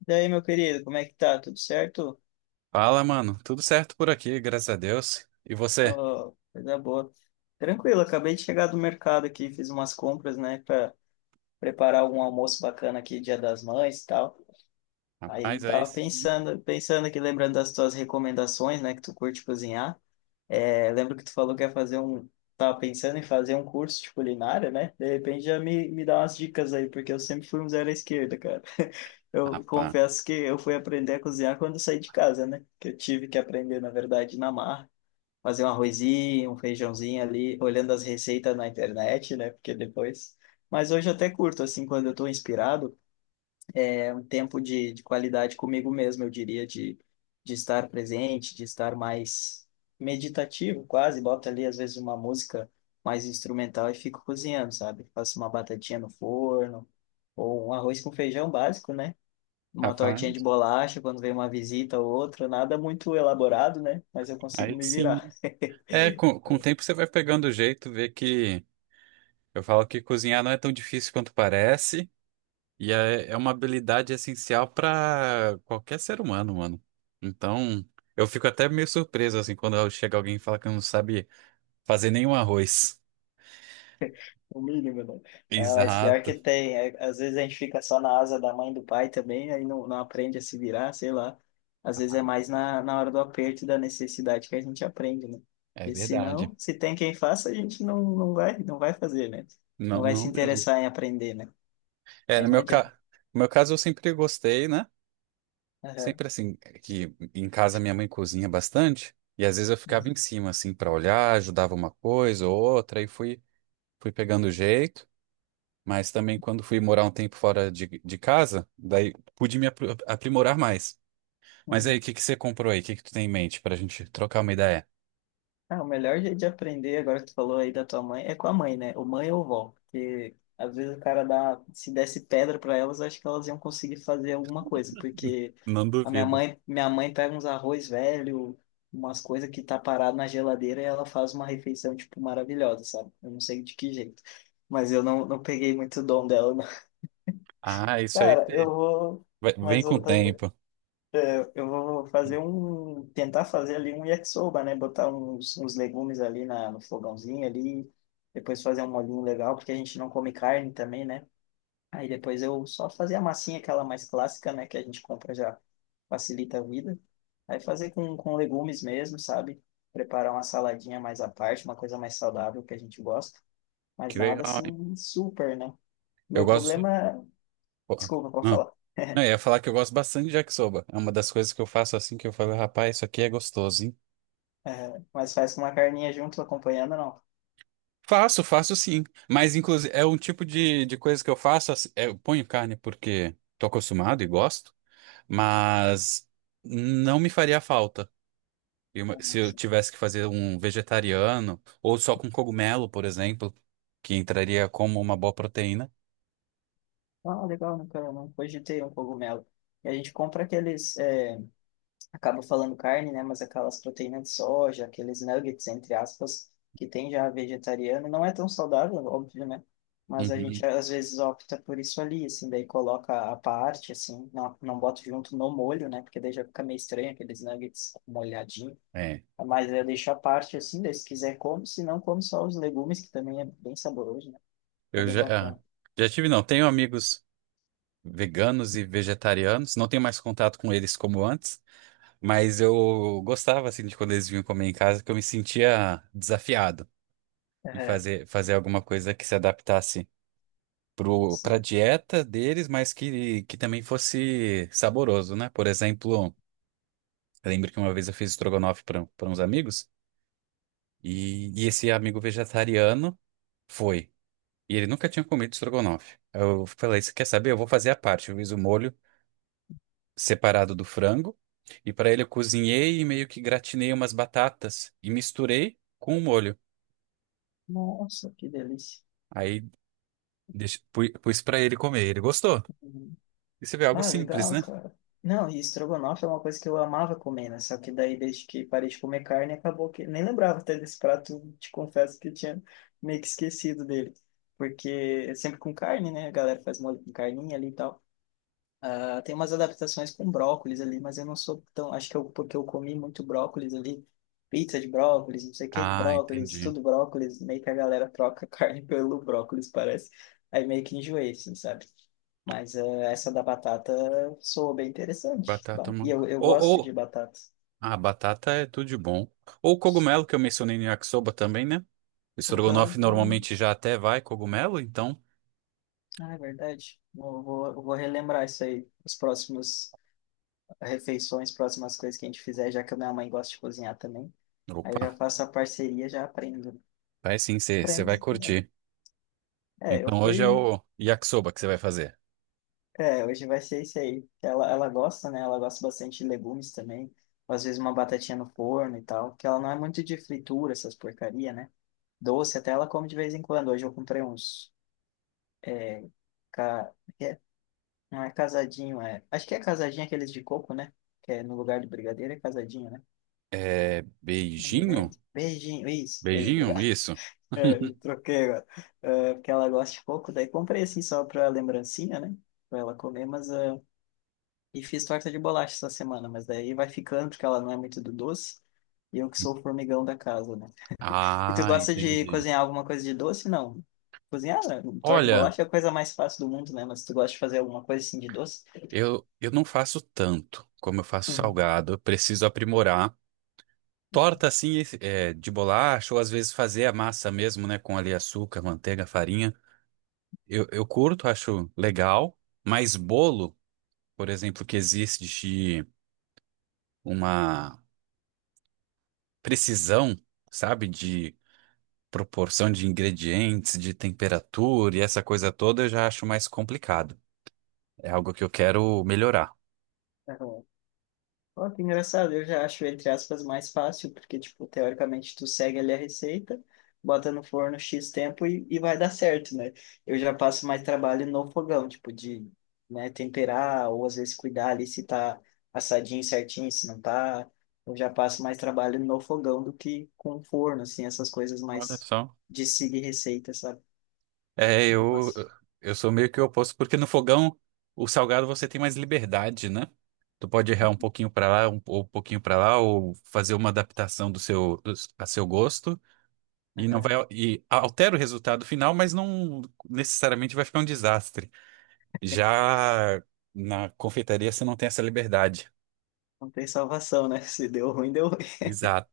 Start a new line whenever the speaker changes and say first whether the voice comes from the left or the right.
left: Daí meu querido, como é que tá? Tudo certo?
right: Fala, mano. Tudo certo por aqui, graças a Deus. E você?
left: Ó, coisa boa. Tranquilo, acabei de chegar do mercado aqui, fiz umas compras, né, para preparar algum almoço bacana aqui, Dia das Mães e tal. Aí
right: Rapaz, aí
left: tava
right: sim.
left: pensando aqui, lembrando das tuas recomendações, né, que tu curte cozinhar. É, lembro que tu falou que ia fazer um. Tava pensando em fazer um curso de culinária, né? De repente já me dá umas dicas aí, porque eu sempre fui um zero à esquerda, cara. Eu
right: Rapaz,
left: confesso que eu fui aprender a cozinhar quando eu saí de casa, né? Que eu tive que aprender, na verdade, na marra. Fazer um arrozinho, um feijãozinho ali, olhando as receitas na internet, né? Porque depois. Mas hoje eu até curto, assim, quando eu tô inspirado um tempo de qualidade comigo mesmo, eu diria, de estar presente, de estar mais meditativo, quase. Boto ali, às vezes, uma música mais instrumental e fico cozinhando, sabe? Faço uma batatinha no forno, ou um arroz com feijão básico, né? Uma tortinha de
right: rapaz,
left: bolacha quando vem uma visita ou outra, nada muito elaborado, né? Mas eu consigo
right: aí
left: me virar.
right: sim. É, com o tempo você vai pegando o jeito, vê que eu falo que cozinhar não é tão difícil quanto parece, e é uma habilidade essencial para qualquer ser humano, mano. Então, eu fico até meio surpreso, assim, quando chega alguém e fala que não sabe fazer nenhum arroz.
left: O mínimo, né? Ah, mas pior
right: Exato.
left: que tem. É, às vezes a gente fica só na asa da mãe e do pai também, aí não aprende a se virar, sei lá. Às vezes é mais na hora do aperto e da necessidade que a gente aprende, né?
right: É
left: Porque se
right: verdade.
left: não, se tem quem faça, a gente não vai fazer, né? Não
right: Não,
left: vai
right: não
left: se
right: mesmo.
left: interessar em aprender, né?
right: É,
left: Aí não adianta.
right: No meu caso eu sempre gostei, né?
left: Aham.
right: Sempre assim, que em casa minha mãe cozinha bastante, e às vezes eu ficava em
left: Uhum.
right: cima, assim, para olhar, ajudava uma coisa ou outra, e fui pegando o jeito. Mas também quando fui morar um tempo fora de casa, daí pude me aprimorar mais. Mas
left: Uhum.
right: aí, o que que você comprou aí? O que que tu tem em mente pra gente trocar uma ideia?
left: Ah, o melhor jeito de aprender, agora que tu falou aí da tua mãe, é com a mãe, né? Ou mãe ou vó. Porque às vezes o cara dá, se desse pedra para elas, acho que elas iam conseguir fazer alguma coisa. Porque
right: Não
left: a minha
right: duvido.
left: mãe, minha mãe pega uns arroz velho, umas coisas que tá parado na geladeira e ela faz uma refeição, tipo, maravilhosa, sabe? Eu não sei de que jeito. Mas eu não peguei muito dom dela, não.
right: Ah,
left: Cara, eu vou.
right: vai- vem
left: Mas
right: com o
left: voltando.
right: tempo.
left: Eu vou tentar fazer ali um yakisoba, né? Botar uns legumes ali no fogãozinho ali, depois fazer um molhinho legal, porque a gente não come carne também, né? Aí depois eu só fazer a massinha, aquela mais clássica, né? Que a gente compra já facilita a vida. Aí fazer com legumes mesmo, sabe? Preparar uma saladinha mais à parte, uma coisa mais saudável que a gente gosta, mas
right: Que
left: nada
right: legal, hein?
left: assim super, né?
right: Eu
left: Meu
right: gosto.
left: problema,
right: Pô,
left: desculpa, pode falar.
right: não, eu ia falar que eu gosto bastante de yakisoba. É uma das coisas que eu faço assim que eu falo, rapaz, isso aqui é gostoso, hein?
left: É, mas faz com uma carninha junto acompanhando,
right: Faço, faço sim. Mas, inclusive, é um tipo de coisa que eu faço, assim, eu ponho carne porque tô acostumado e gosto, mas não me faria falta. E
left: não.
right: se eu tivesse que fazer um vegetariano, ou só com cogumelo, por exemplo, que entraria como uma boa proteína.
left: Ah, legal, nunca, não cogitei um cogumelo. E a gente compra aqueles, é, acaba falando carne, né? Mas aquelas proteínas de soja, aqueles nuggets, entre aspas, que tem já vegetariano. Não é tão saudável, óbvio, né? Mas a gente
right: Uhum.
left: às vezes opta por isso ali, assim, daí coloca à parte, assim, não bota junto no molho, né? Porque daí já fica meio estranho aqueles nuggets molhadinho.
right: É.
left: Mas eu deixo à parte, assim, daí se quiser come, se não come só os legumes, que também é bem saboroso, né? Fica
right: Eu
left: bem
right: já,
left: bacana.
right: ah, já tive, Não, tenho amigos veganos e vegetarianos. Não tenho mais contato com eles como antes, mas eu gostava, assim, de quando eles vinham comer em casa, que eu me sentia desafiado em
left: É,
right: fazer alguma coisa que se adaptasse pra
left: sim.
right: dieta deles, mas que também fosse saboroso, né? Por exemplo, eu lembro que uma vez eu fiz estrogonofe para uns amigos e esse amigo vegetariano foi. E ele nunca tinha comido estrogonofe. Eu falei, você quer saber? Eu vou fazer a parte. Eu fiz o molho separado do frango e para ele eu cozinhei e meio que gratinei umas batatas e misturei com o molho.
left: Nossa, que delícia.
right: Aí pus para ele comer. Ele gostou.
left: Uhum.
right: Isso é algo
left: Ah,
right: simples,
left: legal,
right: né?
left: cara. Não, e estrogonofe é uma coisa que eu amava comer, né? Só que daí, desde que parei de comer carne, acabou que. Nem lembrava até desse prato, te confesso que eu tinha meio que esquecido dele. Porque é sempre com carne, né? A galera faz molho com carninha ali e tal. Ela tem umas adaptações com brócolis ali, mas eu não sou tão. Acho que eu, porque eu comi muito brócolis ali, pizza de brócolis, não sei o que de
right: Ah,
left: brócolis,
right: entendi.
left: tudo brócolis, meio que a galera troca carne pelo brócolis, parece. Aí meio que enjoei, assim, sabe? Mas essa da batata soou bem interessante.
right: Batata
left: Bah, e eu,
right: manca.
left: eu
right: Ou,
left: gosto de
right: ou...
left: batata.
right: Ah, batata é tudo de bom. Ou o cogumelo que eu mencionei no yakisoba também, né? O
left: Aham,
right: estrogonofe
left: ah,
right: normalmente já até vai cogumelo, então...
left: ah, é verdade. Eu vou relembrar isso aí, as próximas refeições, próximas coisas que a gente fizer, já que a minha mãe gosta de cozinhar também. Aí eu já
right: Opa,
left: faço a parceria, já aprendo.
right: vai sim, você vai
left: Friends, né?
right: curtir.
left: É, eu
right: Então hoje é
left: fui.
right: o yakisoba que você vai fazer.
left: É, hoje vai ser isso aí. Ela gosta, né? Ela gosta bastante de legumes também. Às vezes uma batatinha no forno e tal. Porque ela não é muito de fritura, essas porcaria, né? Doce até ela come de vez em quando. Hoje eu comprei uns. Ca... é, Não é casadinho, é. Acho que é casadinho aqueles de coco, né? Que é no lugar de brigadeiro é casadinho, né?
right: É
left: Não me lembro.
right: beijinho?
left: Beijinho, isso. Ei,
right: Beijinho?
left: obrigado.
right: Isso.
left: É, eu troquei agora. É, porque ela gosta de coco, daí comprei assim só pra lembrancinha, né? Pra ela comer, mas, ah, e fiz torta de bolacha essa semana, mas daí vai ficando, porque ela não é muito do doce. E eu que sou o formigão da casa, né? E tu
right: Ah,
left: gosta de
right: entendi.
left: cozinhar alguma coisa de doce? Não. Cozinhar, né? Torta de
right: Olha,
left: bolacha é a coisa mais fácil do mundo, né? Mas tu gosta de fazer alguma coisa assim de doce?
right: eu não faço tanto como eu faço
left: Uhum.
right: salgado. Eu preciso aprimorar. Torta assim, de bolacha, ou às vezes fazer a massa mesmo, né, com ali açúcar, manteiga, farinha. Eu curto, acho legal, mas bolo, por exemplo, que existe de uma precisão, sabe, de proporção de ingredientes, de temperatura e essa coisa toda, eu já acho mais complicado. É algo que eu quero melhorar.
left: Uhum. Ó, que engraçado, eu já acho, entre aspas, mais fácil, porque, tipo, teoricamente tu segue ali a receita, bota no forno X tempo e vai dar certo, né? Eu já passo mais trabalho no fogão, tipo, de, né, temperar, ou às vezes cuidar ali se tá assadinho certinho, se não tá. Eu já passo mais trabalho no fogão do que com o forno, assim, essas coisas
right: Olha
left: mais
right: só.
left: de seguir receita, sabe?
right: É,
left: Eu já
right: eu,
left: passo.
right: eu sou meio que o oposto, porque no fogão, o salgado você tem mais liberdade, né? Tu pode errar um pouquinho pra lá, ou um pouquinho pra lá, ou fazer uma adaptação do a seu gosto, e não vai,
left: Aham.
right: e altera o resultado final, mas não necessariamente vai ficar um desastre. Já na confeitaria você não tem essa liberdade.
left: Não tem salvação, né? Se deu ruim, deu.
right: Exato,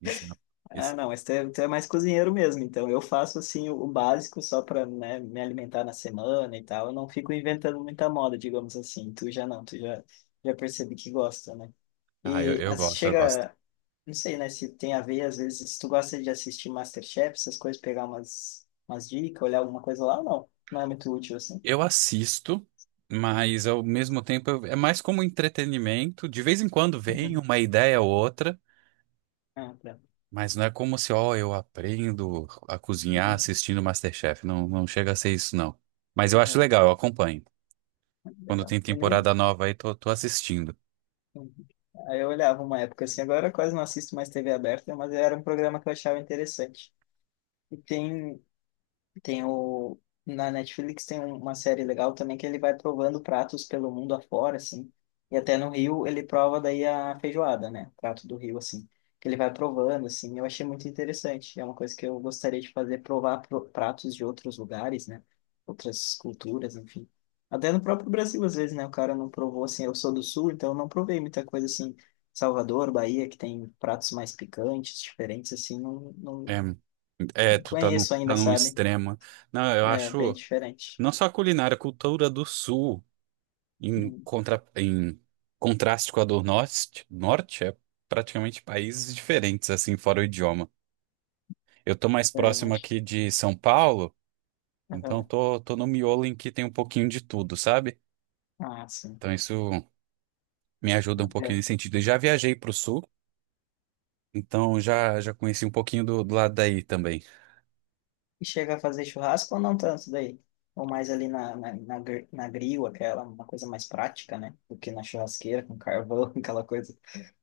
right: exato.
left: Ah,
right: Esse-
left: não, mas tu é, mais cozinheiro mesmo, então eu faço assim o básico só para, né, me alimentar na semana e tal. Eu não fico inventando muita moda, digamos assim. Tu já não, tu já já percebi que gosta, né?
right: ah,
left: E
right: eu
left: assim,
right: gosto, eu gosto.
left: chega, não sei, né, se tem a ver às vezes se tu gosta de assistir MasterChef, essas coisas, pegar umas dicas, olhar alguma coisa lá, não é muito útil assim.
right: Eu assisto, mas ao mesmo tempo é mais como entretenimento. De vez em quando vem
left: Uhum.
right: uma ideia ou outra,
left: Ah, tá.
right: mas não é como se, ó, eu aprendo a cozinhar
left: Uhum.
right: assistindo MasterChef. Não, não chega a ser isso, não. Mas eu acho
left: Aham.
right: legal, eu acompanho. Quando
left: Legal.
right: tem
left: Eu nem
right: temporada nova aí, tô assistindo.
left: Aí eu olhava uma época assim, agora eu quase não assisto mais TV aberta, mas era um programa que eu achava interessante. E tem o. Na Netflix tem uma série legal também que ele vai provando pratos pelo mundo afora, assim. E até no Rio ele prova daí a feijoada, né? Prato do Rio, assim. Que ele vai provando, assim. Eu achei muito interessante. É uma coisa que eu gostaria de fazer, provar pratos de outros lugares, né? Outras culturas, enfim. Até no próprio Brasil, às vezes, né? O cara não provou, assim. Eu sou do Sul, então eu não provei muita coisa, assim. Salvador, Bahia, que tem pratos mais picantes, diferentes, assim. Não
right: É, é, tu tá num,
left: conheço
right: tá
left: ainda,
right: num
left: sabe?
right: extremo. Não, eu
left: É bem
right: acho.
left: diferente.
right: Não só a culinária, a cultura do sul. Em,
left: Hum.
right: contra, em contraste com a do norte, norte, é praticamente países diferentes, assim, fora o idioma. Eu tô mais
left: É,
right: próximo
left: mas.
right: aqui de São Paulo, então
left: Aham.
right: tô no miolo em que tem um pouquinho de tudo, sabe?
left: Ah, sim.
right: Então isso me ajuda um pouquinho
left: É.
right: nesse sentido. Eu já viajei pro sul, então já, já conheci um pouquinho do lado daí também.
left: E chega a fazer churrasco ou não tanto daí? Ou mais ali na grill, aquela, uma coisa mais prática, né? Do que na churrasqueira, com carvão, aquela coisa.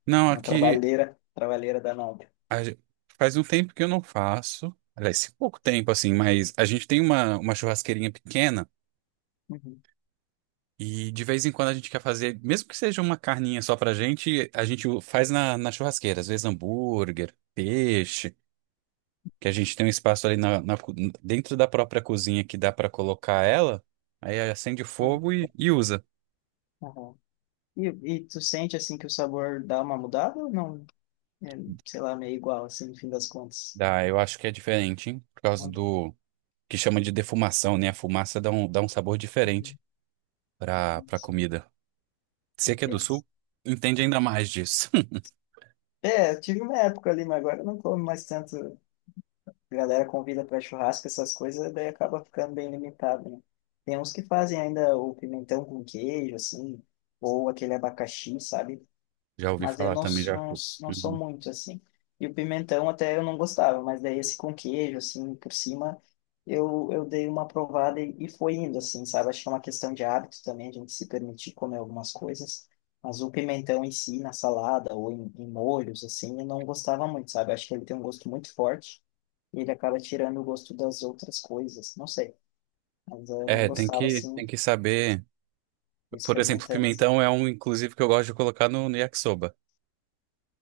right: Não,
left: Uma
right: aqui
left: trabalheira, trabalheira danada.
right: a ge- faz um tempo que eu não faço, aliás, pouco tempo, assim, mas a gente tem uma churrasqueirinha pequena.
left: Uhum.
right: E de vez em quando a gente quer fazer, mesmo que seja uma carninha só pra gente, a gente faz na churrasqueira, às vezes hambúrguer, peixe, que a gente tem um espaço ali dentro da própria cozinha que dá pra colocar ela, aí acende o fogo e usa.
left: Aham. E, e tu sente, assim, que o sabor dá uma mudada ou não? É, sei lá, meio igual, assim, no fim das contas.
right: Dá, eu acho que é diferente, hein? Por causa
left: Muito
right: do que chama de defumação, né? A fumaça dá dá um sabor diferente pra
left: assim,
right: comida. Você que é do
left: intenso.
right: sul, entende ainda mais disso.
left: É, eu tive uma época ali, mas agora eu não como mais tanto. A galera convida para churrasco, essas coisas, daí acaba ficando bem limitado, né? Tem uns que fazem ainda o pimentão com queijo, assim, ou aquele abacaxi, sabe?
right: Já ouvi
left: Mas eu
right: falar
left: não,
right: também,
left: s-
right: já.
left: não, s- não sou
right: Uhum.
left: muito, assim. E o pimentão até eu não gostava, mas daí esse com queijo, assim, por cima, eu dei uma provada e foi indo, assim, sabe? Acho que é uma questão de hábito também, a gente se permitir comer algumas coisas. Mas o pimentão em si, na salada ou em molhos, assim, eu não gostava muito, sabe? Acho que ele tem um gosto muito forte e ele acaba tirando o gosto das outras coisas. Não sei, mas eu não
right: É,
left: gostava assim,
right: tem que saber. Por exemplo,
left: experimentando.
right: pimentão é um, inclusive, que eu gosto de colocar no yakisoba.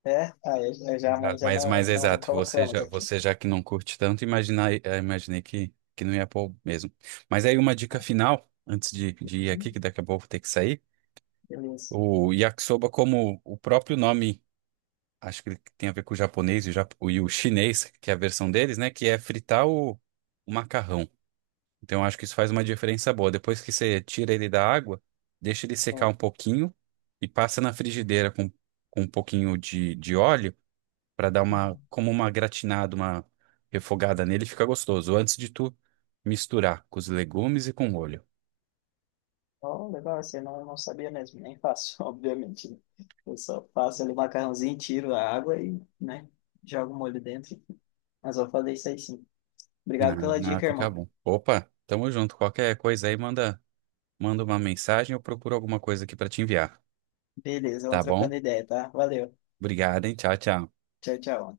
left: É, ah, eu já,
right: Exato.
left: mas já
right: Mas mais
left: não
right: exato,
left: colocamos aqui.
right: você já que não curte tanto, imaginei que não ia pôr mesmo. Mas aí uma dica final, antes de ir
left: Hum.
right: aqui, que daqui a pouco eu vou ter que sair.
left: Beleza.
right: O yakisoba, como o próprio nome, acho que ele tem a ver com o japonês e o, e o chinês, que é a versão deles, né? Que é fritar o macarrão. Então, eu acho que isso faz uma diferença boa. Depois que você tira ele da água, deixa ele secar
left: Bom.
right: um pouquinho e passa na frigideira com um pouquinho de óleo para dar uma,
left: Uhum.
right: como uma gratinada, uma refogada nele, fica gostoso. Antes de tu misturar com os legumes e com o molho.
left: Oh, legal, assim, eu não sabia mesmo, nem faço, obviamente, né? Eu só faço ali o macarrãozinho, tiro a água e, né, jogo o molho dentro. Mas vou fazer isso aí sim. Obrigado pela
right: Ah, ah,
left: dica,
right: fica
left: irmão.
right: bom. Opa, tamo junto. Qualquer coisa aí, manda uma mensagem, eu procuro alguma coisa aqui para te enviar.
left: Beleza,
right: Tá
left: vamos
right: bom?
left: trocando ideia, tá? Valeu.
right: Obrigado, hein? Tchau, tchau.
left: Tchau, tchau.